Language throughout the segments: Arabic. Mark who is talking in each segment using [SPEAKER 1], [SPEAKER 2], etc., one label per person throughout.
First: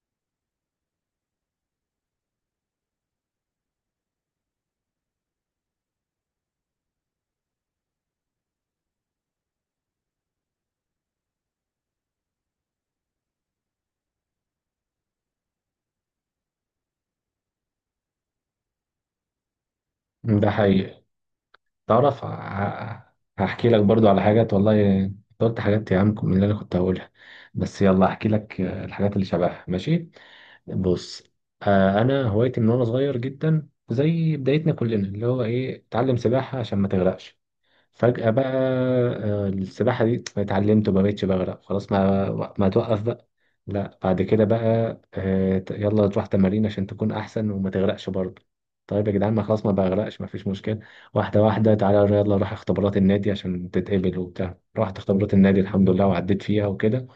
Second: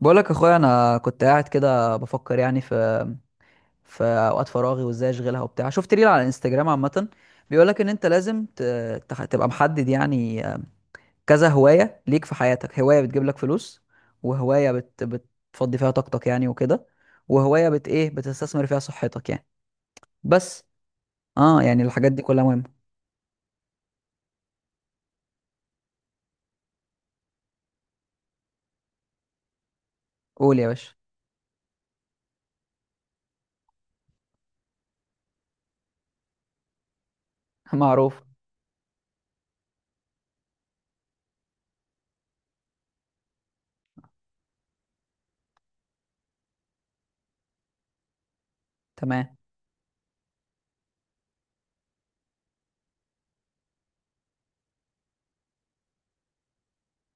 [SPEAKER 1] بقولك يا اخويا انا كنت قاعد كده بفكر يعني في اوقات فراغي وازاي اشغلها وبتاع. شفت ريل على الانستجرام عامه بيقولك ان انت لازم تبقى محدد يعني، كذا هوايه ليك في حياتك. هوايه بتجيب لك فلوس، وهوايه بتفضي فيها طاقتك يعني وكده، وهوايه بت ايه بتستثمر فيها صحتك يعني.
[SPEAKER 2] ده
[SPEAKER 1] بس
[SPEAKER 2] حقيقي.
[SPEAKER 1] اه يعني الحاجات دي
[SPEAKER 2] تعرف
[SPEAKER 1] كلها مهمه.
[SPEAKER 2] هحكي لك برضو على حاجات، والله أنت قلت حاجات يا عم من اللي انا كنت هقولها. بس يلا احكي لك، الحاجات اللي شبهها ماشي.
[SPEAKER 1] قول يا باشا.
[SPEAKER 2] بص، انا هوايتي من وانا صغير جدا، زي بدايتنا كلنا اللي هو ايه اتعلم سباحة عشان ما تغرقش.
[SPEAKER 1] معروف.
[SPEAKER 2] فجأة بقى، السباحة دي اتعلمت وما بقتش بغرق، خلاص ما توقف بقى. لا، بعد كده بقى يلا تروح تمارين عشان تكون أحسن وما تغرقش برضه. طيب يا جدعان،
[SPEAKER 1] تمام.
[SPEAKER 2] ما خلاص ما بغرقش، ما فيش مشكلة. واحدة واحدة، تعالى يلا روح اختبارات النادي عشان تتقبل وبتاع. رحت اختبارات النادي الحمد لله وعديت فيها وكده.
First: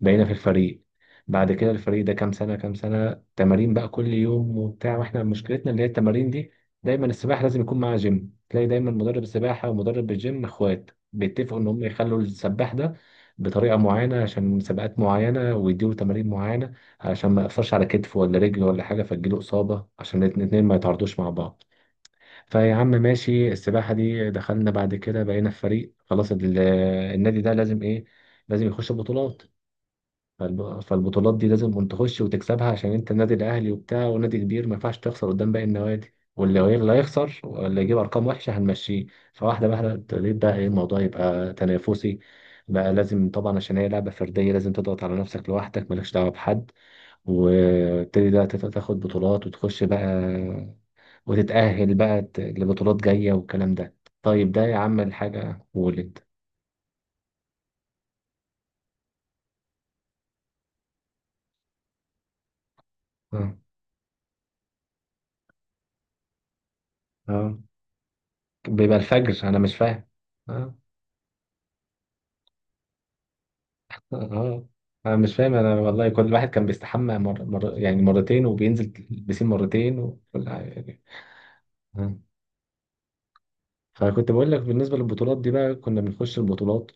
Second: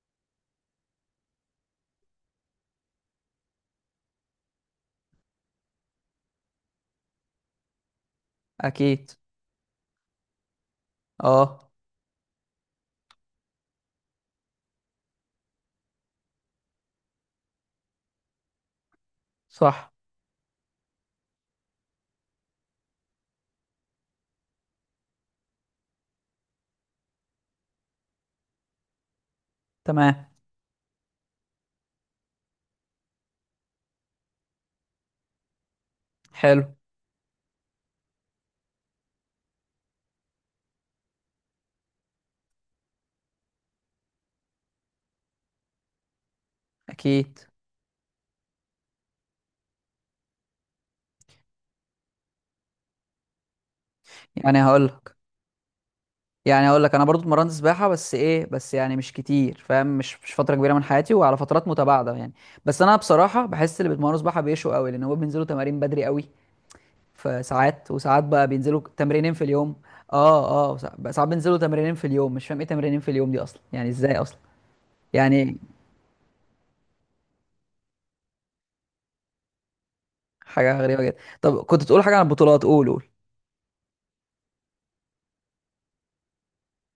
[SPEAKER 2] بقينا في الفريق. بعد كده الفريق ده، كام سنة كام سنة تمارين بقى كل يوم وبتاع، واحنا مشكلتنا اللي هي التمارين دي. دايما السباحة لازم يكون معاها جيم. تلاقي دايما
[SPEAKER 1] اكيد.
[SPEAKER 2] مدرب سباحة ومدرب الجيم اخوات، بيتفقوا ان
[SPEAKER 1] اه.
[SPEAKER 2] هم يخلوا السباح ده بطريقة معينة عشان مسابقات معينة، ويديله تمارين معينة عشان ما يقفرش على كتفه ولا رجله ولا حاجة فتجيله إصابة،
[SPEAKER 1] صح.
[SPEAKER 2] عشان الاتنين الاتنين ما يتعرضوش مع بعض. فيا عم ماشي، السباحة دي دخلنا، بعد كده بقينا في فريق خلاص. النادي ده لازم ايه؟ لازم يخش بطولات.
[SPEAKER 1] تمام.
[SPEAKER 2] فالبطولات دي لازم انت تخش وتكسبها، عشان انت النادي الاهلي وبتاع ونادي كبير، ما ينفعش تخسر قدام باقي النوادي، واللي
[SPEAKER 1] حلو.
[SPEAKER 2] هي- اللي هيخسر واللي يجيب ارقام وحشه هنمشيه. فواحده واحده ابتديت بقى ايه، الموضوع يبقى تنافسي. بقى لازم طبعا، عشان هي لعبه فرديه، لازم تضغط على نفسك لوحدك مالكش دعوه بحد.
[SPEAKER 1] اكيد.
[SPEAKER 2] وابتدي بقى تاخد بطولات وتخش بقى، وتتاهل بقى لبطولات جايه والكلام ده. طيب
[SPEAKER 1] يعني
[SPEAKER 2] ده يا
[SPEAKER 1] هقول
[SPEAKER 2] عم الحاجه ولد.
[SPEAKER 1] يعني اقول لك انا برضو اتمرنت سباحه، بس يعني مش كتير، فاهم؟ مش فتره كبيره من حياتي، وعلى فترات متباعده يعني. بس انا
[SPEAKER 2] اه.
[SPEAKER 1] بصراحه بحس اللي بيتمرنوا سباحه بيشوا قوي، لان هو بينزلوا تمارين بدري قوي. في
[SPEAKER 2] اه،
[SPEAKER 1] ساعات وساعات بقى بينزلوا
[SPEAKER 2] بيبقى
[SPEAKER 1] تمرينين في
[SPEAKER 2] الفجر انا
[SPEAKER 1] اليوم.
[SPEAKER 2] مش فاهم.
[SPEAKER 1] اه ساعات بينزلوا تمرينين في اليوم، مش فاهم ايه تمرينين في اليوم دي اصلا يعني، ازاي اصلا.
[SPEAKER 2] اه. انا مش فاهم،
[SPEAKER 1] يعني
[SPEAKER 2] انا والله كل واحد كان بيستحمى يعني مرتين، وبينزل البسين مرتين وكل حاجه
[SPEAKER 1] حاجه غريبه
[SPEAKER 2] يعني.
[SPEAKER 1] جدا. طب كنت تقول حاجه
[SPEAKER 2] آه.
[SPEAKER 1] عن البطولات، قول قول.
[SPEAKER 2] فكنت بقول لك، بالنسبه للبطولات دي بقى كنا بنخش البطولات.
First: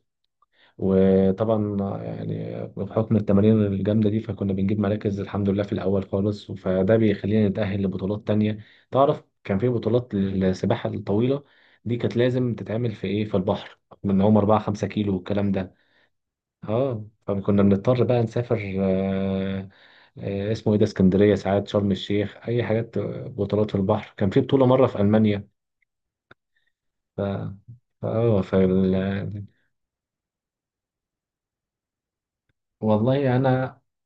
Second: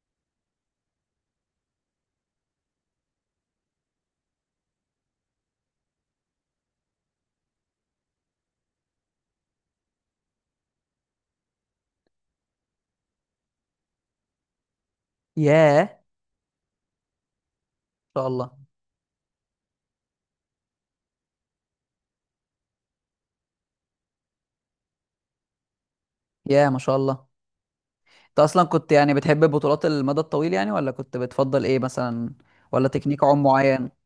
[SPEAKER 2] وطبعا يعني بحكم التمارين الجامده دي، فكنا بنجيب مراكز الحمد لله في الاول خالص، فده بيخلينا نتاهل لبطولات تانية. تعرف كان في بطولات للسباحه الطويله، دي كانت لازم تتعمل في ايه، في البحر، من هم 4 5 كيلو والكلام
[SPEAKER 1] ياه
[SPEAKER 2] ده.
[SPEAKER 1] ما
[SPEAKER 2] اه فكنا بنضطر بقى
[SPEAKER 1] شاء الله.
[SPEAKER 2] نسافر. اسمه ايه ده، اسكندريه، ساعات شرم الشيخ، اي حاجات، بطولات في البحر. كان في بطوله مره في المانيا.
[SPEAKER 1] ياه ما شاء
[SPEAKER 2] ف
[SPEAKER 1] الله. انت
[SPEAKER 2] اه
[SPEAKER 1] اصلا كنت يعني بتحب
[SPEAKER 2] فال...
[SPEAKER 1] البطولات المدى الطويل يعني، ولا كنت بتفضل ايه مثلا، ولا تكنيك
[SPEAKER 2] والله
[SPEAKER 1] عوم
[SPEAKER 2] انا
[SPEAKER 1] معين؟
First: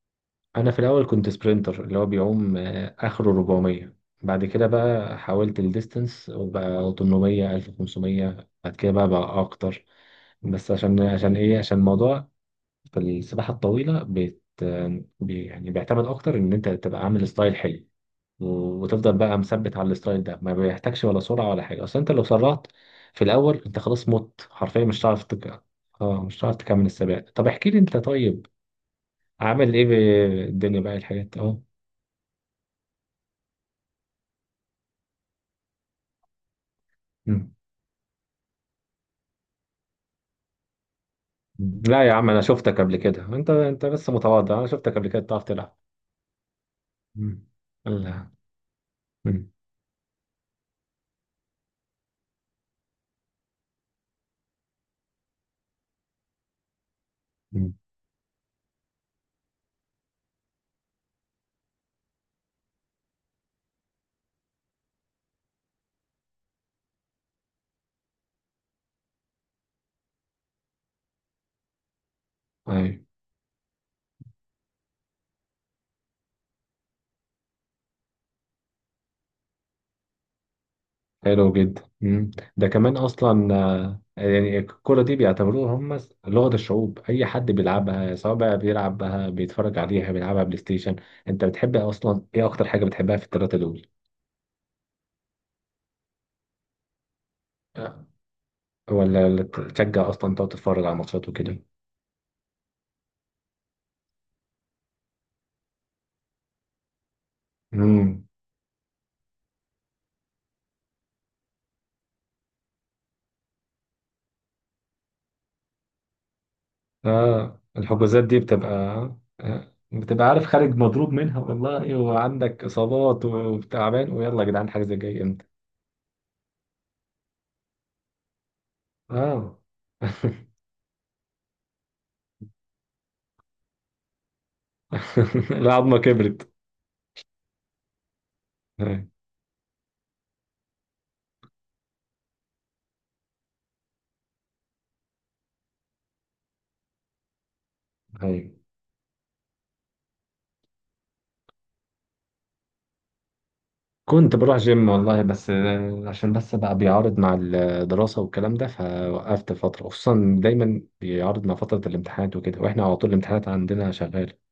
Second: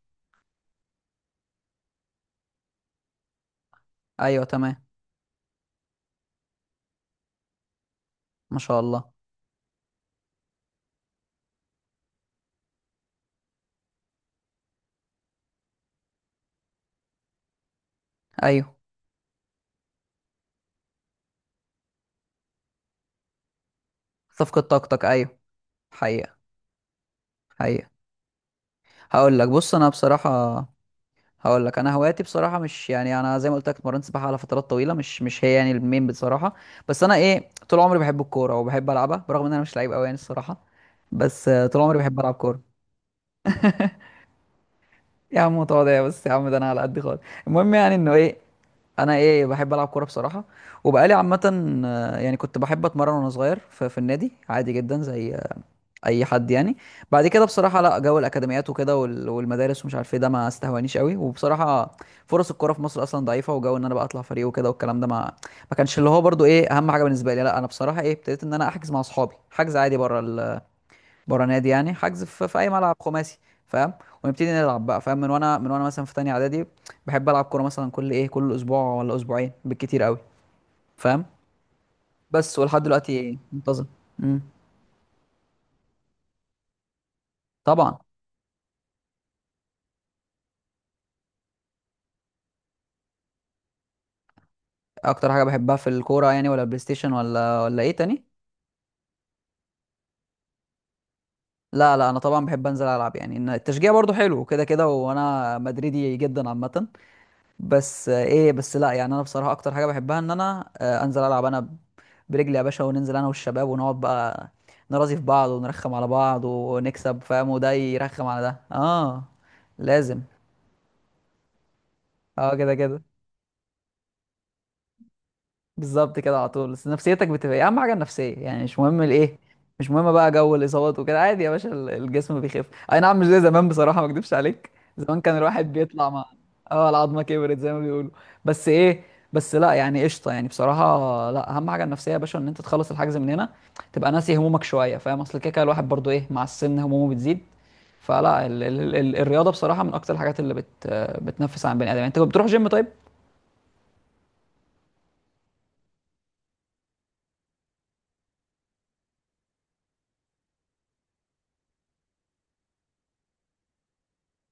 [SPEAKER 2] انا في الاول كنت سبرينتر اللي هو بيعوم آه اخره 400.
[SPEAKER 1] ايوه
[SPEAKER 2] بعد كده
[SPEAKER 1] تمام.
[SPEAKER 2] بقى حاولت الديستنس وبقى 800 1500،
[SPEAKER 1] ما
[SPEAKER 2] بعد
[SPEAKER 1] شاء
[SPEAKER 2] كده بقى
[SPEAKER 1] الله.
[SPEAKER 2] بقى اكتر. بس عشان عشان ايه، عشان الموضوع في السباحه الطويله يعني بيعتمد اكتر ان انت تبقى عامل ستايل حلو، و-
[SPEAKER 1] ايوه
[SPEAKER 2] وتفضل بقى مثبت على الستايل ده. ما بيحتاجش ولا سرعة ولا حاجة، اصل انت لو سرعت في الاول انت خلاص مت
[SPEAKER 1] صفقة
[SPEAKER 2] حرفيا، مش
[SPEAKER 1] طاقتك،
[SPEAKER 2] هتعرف
[SPEAKER 1] ايوه.
[SPEAKER 2] اه
[SPEAKER 1] حقيقة.
[SPEAKER 2] مش هتعرف تكمل السباق. طب احكي لي
[SPEAKER 1] حقيقة.
[SPEAKER 2] انت، طيب
[SPEAKER 1] هقول لك، بص
[SPEAKER 2] عامل ايه
[SPEAKER 1] انا
[SPEAKER 2] في
[SPEAKER 1] بصراحة
[SPEAKER 2] الدنيا بقى الحاجات. اه.
[SPEAKER 1] هقول لك انا هواياتي بصراحة مش يعني، انا زي ما قلت لك اتمرنت سباحة على فترات طويلة، مش هي يعني المين بصراحة. بس انا ايه،
[SPEAKER 2] مم.
[SPEAKER 1] طول عمري بحب الكورة وبحب العبها، برغم ان انا مش لعيب قوي يعني الصراحة. بس طول عمري
[SPEAKER 2] لا يا
[SPEAKER 1] بحب
[SPEAKER 2] عم
[SPEAKER 1] العب
[SPEAKER 2] انا
[SPEAKER 1] كورة.
[SPEAKER 2] شفتك قبل كده، انت بس متواضع، انا شفتك قبل كده
[SPEAKER 1] يا
[SPEAKER 2] بتعرف
[SPEAKER 1] عم
[SPEAKER 2] تلعب.
[SPEAKER 1] متواضع، بس يا عم ده انا على قد خالص.
[SPEAKER 2] مم.
[SPEAKER 1] المهم يعني انه
[SPEAKER 2] لا.
[SPEAKER 1] ايه، انا ايه
[SPEAKER 2] مم.
[SPEAKER 1] بحب العب كوره بصراحه. وبقالي عامه يعني كنت بحب اتمرن وانا صغير في النادي، عادي جدا زي اي حد يعني. بعد كده
[SPEAKER 2] مم.
[SPEAKER 1] بصراحه لا، جو الاكاديميات وكده والمدارس ومش عارف ايه، ده ما استهوانيش قوي، وبصراحه فرص الكوره في مصر اصلا ضعيفه، وجو ان انا بقى اطلع فريق وكده والكلام ده ما كانش اللي هو برضو ايه اهم حاجه بالنسبه لي. لا انا بصراحه ايه ابتديت ان انا احجز مع اصحابي حجز عادي بره نادي يعني، حجز في اي ملعب
[SPEAKER 2] أيوة.
[SPEAKER 1] خماسي، فاهم؟ ونبتدي نلعب بقى، فاهم؟ من وانا مثلا في تانية اعدادي بحب العب كوره مثلا كل ايه، كل اسبوع ولا اسبوعين بالكتير قوي، فاهم؟
[SPEAKER 2] حلو جدا. مم.
[SPEAKER 1] بس
[SPEAKER 2] ده
[SPEAKER 1] ولحد
[SPEAKER 2] كمان
[SPEAKER 1] دلوقتي
[SPEAKER 2] اصلا
[SPEAKER 1] منتظم. امم.
[SPEAKER 2] يعني الكرة دي بيعتبروها هم لغة الشعوب، اي حد
[SPEAKER 1] طبعا.
[SPEAKER 2] بيلعبها، سواء بقى بيلعبها، بيتفرج عليها، بيلعبها بلاي ستيشن. انت بتحب اصلا ايه، اكتر حاجة بتحبها في الثلاثة دول؟
[SPEAKER 1] اكتر حاجه بحبها في الكوره يعني، ولا البلاي ستيشن، ولا ايه
[SPEAKER 2] آه،
[SPEAKER 1] تاني؟
[SPEAKER 2] ولا تشجع اصلا تقعد تتفرج على ماتشات وكده؟
[SPEAKER 1] لا لا انا طبعا بحب انزل العب يعني، إن التشجيع برضو حلو كده كده، وانا مدريدي جدا عامه. بس
[SPEAKER 2] امم.
[SPEAKER 1] ايه، بس لا يعني انا بصراحه اكتر حاجه بحبها ان انا، انزل العب انا برجلي يا باشا، وننزل انا والشباب ونقعد بقى نرازي في بعض، ونرخم على بعض ونكسب، فاهم؟
[SPEAKER 2] اه
[SPEAKER 1] وده
[SPEAKER 2] الحجوزات
[SPEAKER 1] يرخم
[SPEAKER 2] دي
[SPEAKER 1] على ده.
[SPEAKER 2] بتبقى
[SPEAKER 1] اه لازم.
[SPEAKER 2] بتبقى عارف خارج مضروب منها والله،
[SPEAKER 1] اه
[SPEAKER 2] وعندك
[SPEAKER 1] كده كده.
[SPEAKER 2] اصابات وتعبان ويلا يا جدعان حاجة زي جاي امتى.
[SPEAKER 1] بالظبط كده على طول. بس نفسيتك بتبقى ايه اهم حاجه، النفسيه يعني، مش مهم الايه،
[SPEAKER 2] اه.
[SPEAKER 1] مش مهم بقى جو الاصابات وكده، عادي يا باشا الجسم بيخف. اي نعم، مش زي زمان بصراحه، ما اكدبش عليك، زمان كان الواحد
[SPEAKER 2] العظمة
[SPEAKER 1] بيطلع مع.
[SPEAKER 2] كبرت.
[SPEAKER 1] اه، العظمه كبرت زي ما بيقولوا. بس ايه،
[SPEAKER 2] أيوة.
[SPEAKER 1] لا يعني قشطه يعني بصراحه. لا، اهم حاجه النفسيه يا باشا، ان انت تخلص الحجز من هنا تبقى ناسي همومك شويه، فاهم؟ اصل كده كده الواحد برضو ايه، مع السن همومه بتزيد. فلا
[SPEAKER 2] أيوة.
[SPEAKER 1] الرياضه بصراحه من اكتر الحاجات اللي بتنفس عن بني ادم يعني. انت بتروح جيم؟ طيب.
[SPEAKER 2] كنت بروح جيم والله، بس عشان بس بقى بيعارض مع الدراسة والكلام ده فوقفت فترة، خصوصا دايما بيعارض مع فترة الامتحانات وكده، واحنا على طول الامتحانات عندنا شغالة.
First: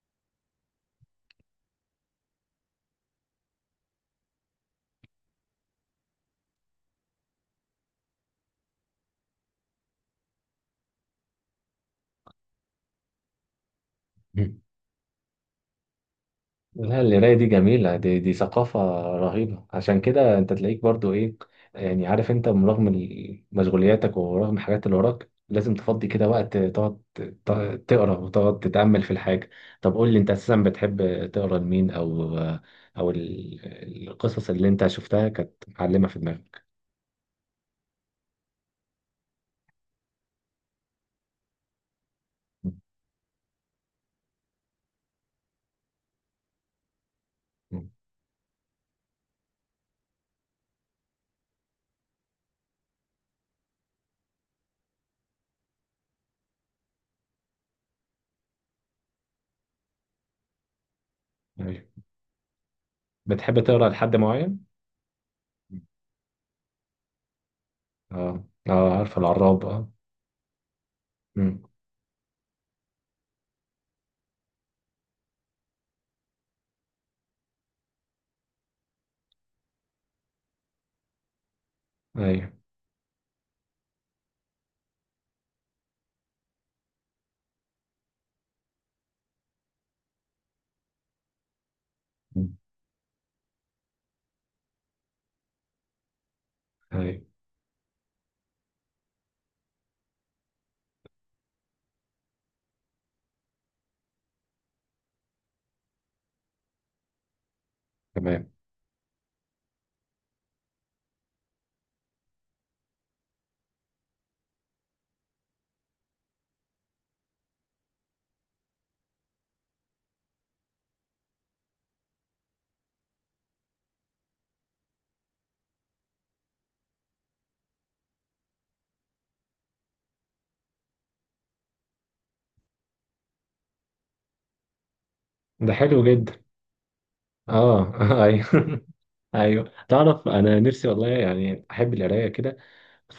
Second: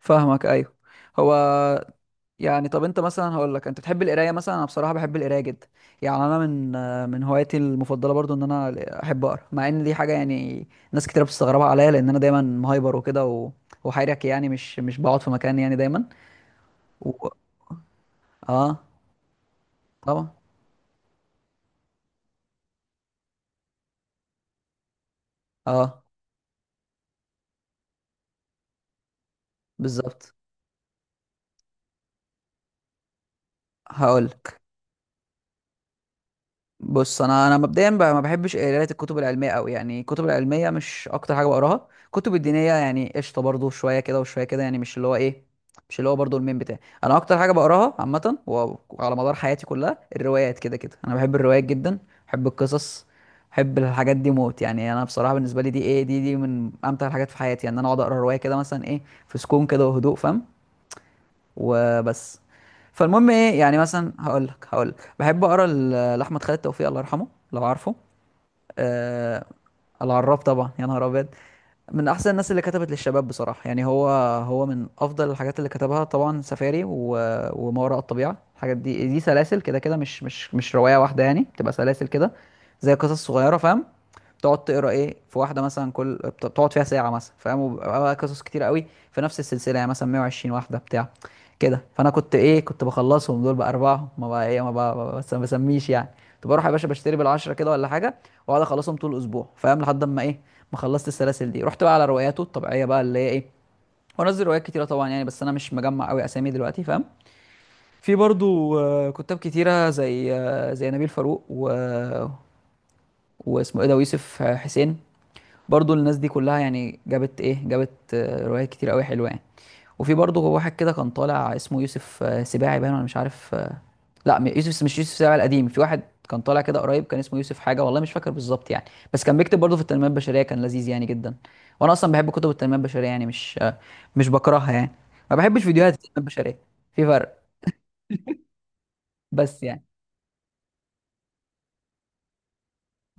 [SPEAKER 1] فاهمك، ايوه. هو يعني، طب انت مثلا هقول لك، انت بتحب القرايه مثلا؟ انا بصراحه بحب القرايه جدا يعني. انا من من هواياتي المفضله برضو ان انا احب اقرا، مع ان دي حاجه يعني ناس كتير بتستغربها عليا، لان انا دايما مهايبر وكده، و... وحيرك يعني، مش بقعد في مكان يعني، دايما.
[SPEAKER 2] لا،
[SPEAKER 1] و...
[SPEAKER 2] القراية دي جميلة، دي ثقافة
[SPEAKER 1] اه.
[SPEAKER 2] رهيبة. عشان
[SPEAKER 1] طبعا.
[SPEAKER 2] كده انت تلاقيك برضو ايه، يعني عارف انت رغم مشغولياتك ورغم الحاجات اللي وراك لازم
[SPEAKER 1] اه
[SPEAKER 2] تفضي كده وقت تقعد تقرا وتقعد تتأمل في الحاجة. طب قول لي انت
[SPEAKER 1] بالظبط.
[SPEAKER 2] اساسا بتحب تقرا لمين، او او
[SPEAKER 1] هقول،
[SPEAKER 2] القصص اللي انت شفتها كانت معلمة في دماغك؟
[SPEAKER 1] بص انا مبدئيا ما بحبش قرايه الكتب العلميه قوي يعني، الكتب العلميه مش اكتر حاجه بقراها. الكتب
[SPEAKER 2] م-
[SPEAKER 1] الدينيه يعني قشطه برضو شويه كده وشويه كده يعني، مش اللي هو برضو المين بتاعي. انا اكتر حاجه
[SPEAKER 2] م-
[SPEAKER 1] بقراها عامه، وعلى مدار حياتي كلها، الروايات كده كده. انا بحب الروايات جدا، بحب القصص، بحب الحاجات دي موت يعني. انا بصراحه بالنسبه لي دي ايه، دي دي من امتع الحاجات في حياتي يعني، ان يعني انا اقعد اقرا روايه كده مثلا ايه، في سكون كده وهدوء، فاهم؟
[SPEAKER 2] أيوة.
[SPEAKER 1] وبس. فالمهم ايه،
[SPEAKER 2] بتحب
[SPEAKER 1] يعني
[SPEAKER 2] تقرا
[SPEAKER 1] مثلا
[SPEAKER 2] لحد
[SPEAKER 1] هقول
[SPEAKER 2] معين؟
[SPEAKER 1] لك هقول لك بحب اقرا
[SPEAKER 2] م.
[SPEAKER 1] لاحمد خالد توفيق، الله يرحمه، لو عارفه.
[SPEAKER 2] اه اه، عارف
[SPEAKER 1] آه
[SPEAKER 2] العراب اه.
[SPEAKER 1] العراب، طبعا، يا نهار ابيض.
[SPEAKER 2] م.
[SPEAKER 1] من احسن الناس اللي كتبت للشباب بصراحه يعني. هو هو من افضل الحاجات اللي كتبها طبعا سفاري، و... وما وراء الطبيعه، الحاجات دي دي سلاسل كده كده، مش روايه واحده يعني، بتبقى سلاسل كده
[SPEAKER 2] ايوه.
[SPEAKER 1] زي قصص صغيره، فاهم؟ تقعد تقرا ايه في واحده مثلا، كل تقعد فيها ساعه مثلا، فاهم؟ وبيبقى بقى قصص كتير قوي في نفس السلسله، يعني مثلا 120 واحده بتاع كده. فانا كنت
[SPEAKER 2] م.
[SPEAKER 1] ايه، كنت بخلصهم دول باربعه، ما بقى ايه، ما بقى، ما ما بسميش يعني، كنت بروح يا باشا بشتري
[SPEAKER 2] ايوه
[SPEAKER 1] بالعشره كده ولا حاجه، واقعد اخلصهم طول الاسبوع، فاهم؟ لحد اما ايه ما خلصت السلاسل دي، رحت بقى على رواياته الطبيعيه بقى، اللي هي ايه، وانزل روايات كتيره طبعا يعني. بس انا مش مجمع قوي اسامي دلوقتي، فاهم؟ في
[SPEAKER 2] تمام.
[SPEAKER 1] برضو كتاب كتيره زي، زي نبيل فاروق، و... واسمه ايه ده، ويوسف حسين، برضو الناس دي كلها يعني جابت روايات كتير قوي حلوه يعني. وفي برضه واحد كده كان طالع، اسمه يوسف سباعي باين، ولا مش عارف، لا، يوسف مش يوسف سباعي القديم، في واحد كان طالع كده قريب، كان اسمه يوسف حاجه والله مش فاكر بالظبط يعني. بس كان بيكتب برضه في التنميه البشريه، كان لذيذ يعني جدا. وانا اصلا بحب كتب التنميه البشريه يعني، مش بكرهها يعني. ما بحبش
[SPEAKER 2] ده
[SPEAKER 1] فيديوهات
[SPEAKER 2] حلو
[SPEAKER 1] التنميه
[SPEAKER 2] جدا.
[SPEAKER 1] البشريه، في فرق.
[SPEAKER 2] اه ايوه.
[SPEAKER 1] بس
[SPEAKER 2] ايوه
[SPEAKER 1] يعني.
[SPEAKER 2] تعرف انا نفسي والله يعني احب القرايه كده،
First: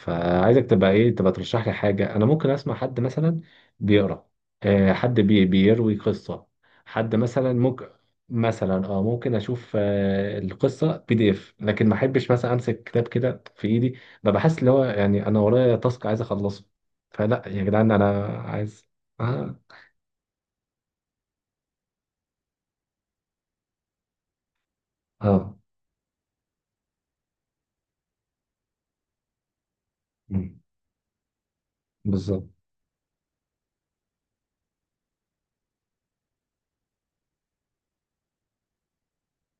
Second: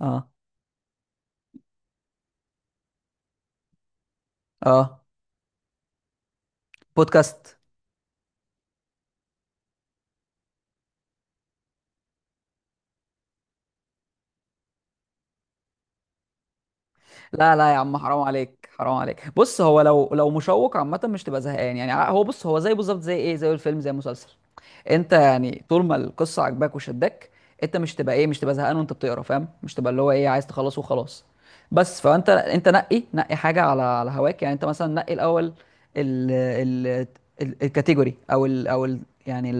[SPEAKER 1] اه
[SPEAKER 2] تبقى ايه، تبقى ترشح لي حاجه انا ممكن اسمع حد مثلا بيقرا، آه
[SPEAKER 1] اه
[SPEAKER 2] حد بيروي قصه، حد مثلا
[SPEAKER 1] بودكاست.
[SPEAKER 2] ممكن، مثلا اه، ممكن اشوف آه القصه بي دي اف، لكن ما احبش مثلا امسك كتاب كده في ايدي، ببقى حاسس اللي هو يعني انا ورايا تاسك عايز اخلصه، فلا
[SPEAKER 1] لا
[SPEAKER 2] يا
[SPEAKER 1] لا يا
[SPEAKER 2] جدعان
[SPEAKER 1] عم، حرام
[SPEAKER 2] انا
[SPEAKER 1] عليك
[SPEAKER 2] عايز.
[SPEAKER 1] حرام عليك،
[SPEAKER 2] اه.
[SPEAKER 1] بص، هو لو مشوق عامة مش تبقى زهقان يعني، هو بص، هو زي بالظبط زي ايه، زي الفيلم زي المسلسل، انت
[SPEAKER 2] اه.
[SPEAKER 1] يعني طول ما القصة عجباك وشدك انت مش تبقى ايه، مش تبقى زهقان وانت بتقرا، فاهم؟ مش تبقى اللي هو ايه عايز
[SPEAKER 2] مم.
[SPEAKER 1] تخلص وخلاص. بس فانت،
[SPEAKER 2] بالظبط.
[SPEAKER 1] انت نقي نقي حاجة على هواك يعني، انت مثلا نقي الاول ال ال الكاتيجوري او ال او ال يعني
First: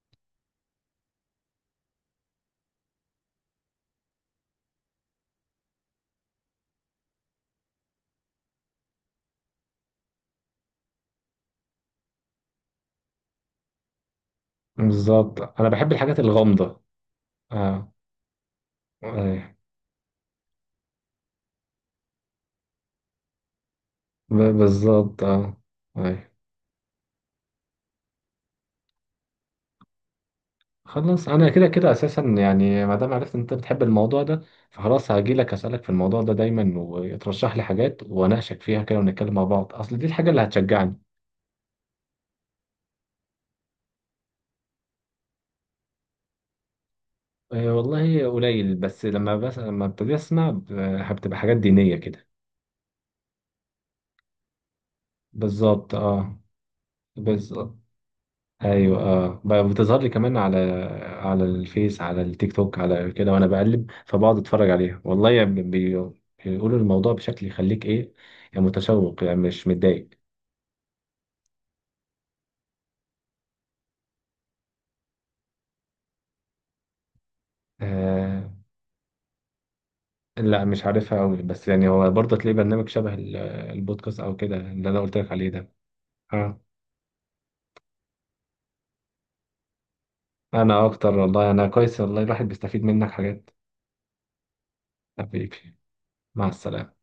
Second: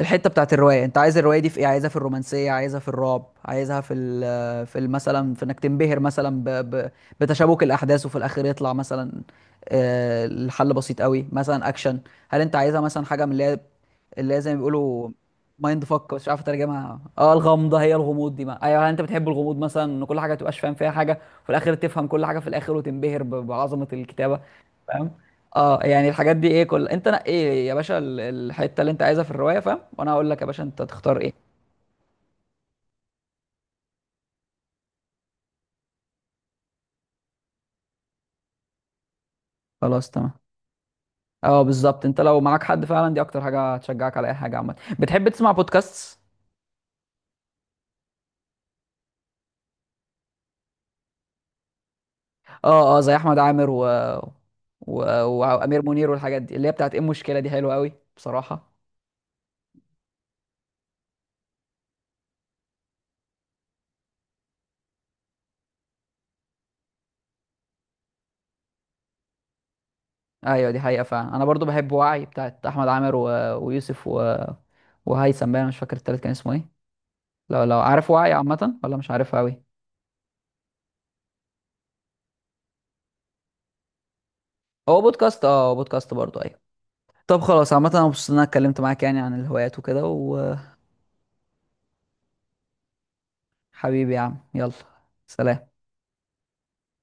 [SPEAKER 1] الحته بتاعت الروايه، انت عايز الروايه دي في ايه، عايزها في الرومانسيه، عايزها في الرعب، عايزها مثلا في انك تنبهر مثلا ب ب بتشابك الاحداث وفي الاخر يطلع مثلا الحل بسيط قوي، مثلا اكشن. هل انت عايزها مثلا حاجه من اللي هي، اللي هي زي ما بيقولوا
[SPEAKER 2] بالظبط انا
[SPEAKER 1] مايند
[SPEAKER 2] بحب
[SPEAKER 1] فك،
[SPEAKER 2] الحاجات
[SPEAKER 1] مش عارف
[SPEAKER 2] الغامضه.
[SPEAKER 1] اترجمها، اه الغمضه،
[SPEAKER 2] اه.
[SPEAKER 1] هي الغموض دي ما، ايوه. هل انت بتحب
[SPEAKER 2] ايوه.
[SPEAKER 1] الغموض مثلا، ان كل حاجه ما تبقاش فاهم فيها حاجه، وفي الاخر تفهم كل حاجه في الاخر، وتنبهر بعظمه الكتابه.
[SPEAKER 2] بالظبط اه.
[SPEAKER 1] اه يعني
[SPEAKER 2] ايوه
[SPEAKER 1] الحاجات دي ايه، كل انت نقي ايه يا باشا الحته اللي انت عايزها في الروايه، فاهم؟ وانا هقول لك يا باشا انت تختار
[SPEAKER 2] خلاص،
[SPEAKER 1] ايه.
[SPEAKER 2] انا كده كده اساسا يعني، ما دام عرفت ان انت بتحب الموضوع ده، فخلاص هاجي لك اسالك في الموضوع ده دايما، وترشح لي حاجات واناقشك فيها كده ونتكلم مع بعض، اصل دي
[SPEAKER 1] خلاص
[SPEAKER 2] الحاجه
[SPEAKER 1] تمام.
[SPEAKER 2] اللي هتشجعني.
[SPEAKER 1] اه بالظبط، انت لو معاك حد فعلا دي اكتر حاجه هتشجعك على اي حاجه عامه. بتحب تسمع بودكاست؟
[SPEAKER 2] أه والله قليل، بس لما ابتدي اسمع بتبقى حاجات دينيه كده.
[SPEAKER 1] اه زي احمد عامر، و... و... وامير
[SPEAKER 2] بالظبط
[SPEAKER 1] منير،
[SPEAKER 2] اه.
[SPEAKER 1] والحاجات دي اللي هي بتاعت ايه، المشكله دي حلوه
[SPEAKER 2] بالظبط.
[SPEAKER 1] قوي بصراحه.
[SPEAKER 2] ايوه اه بقى بتظهر لي كمان على الفيس، على التيك توك، على كده وانا بقلب، فبقعد اتفرج عليها والله يعني بيقولوا الموضوع بشكل يخليك ايه، يعني متشوق يعني مش متضايق.
[SPEAKER 1] ايوه دي حقيقه فعلا، انا برضو بحب وعي بتاعت احمد عامر، و... ويوسف، و... وهيثم بقى، انا مش فاكر التالت كان اسمه ايه. لو لو عارف وعي
[SPEAKER 2] آه
[SPEAKER 1] عامه، ولا مش عارفها قوي.
[SPEAKER 2] لا مش عارفها قوي، بس يعني هو برضه تلاقي برنامج شبه البودكاست او كده اللي
[SPEAKER 1] هو
[SPEAKER 2] انا قلت لك
[SPEAKER 1] بودكاست،
[SPEAKER 2] عليه
[SPEAKER 1] اه
[SPEAKER 2] ده.
[SPEAKER 1] هو بودكاست برضو. أيوة.
[SPEAKER 2] اه.
[SPEAKER 1] طب خلاص عامة انا مبسوط ان انا اتكلمت معاك يعني عن الهوايات وكده.
[SPEAKER 2] انا اكتر والله، انا كويس والله، الواحد بيستفيد منك حاجات.
[SPEAKER 1] وحبيبي يا عم، يلا.
[SPEAKER 2] حبيبي.
[SPEAKER 1] سلام.
[SPEAKER 2] مع السلامة.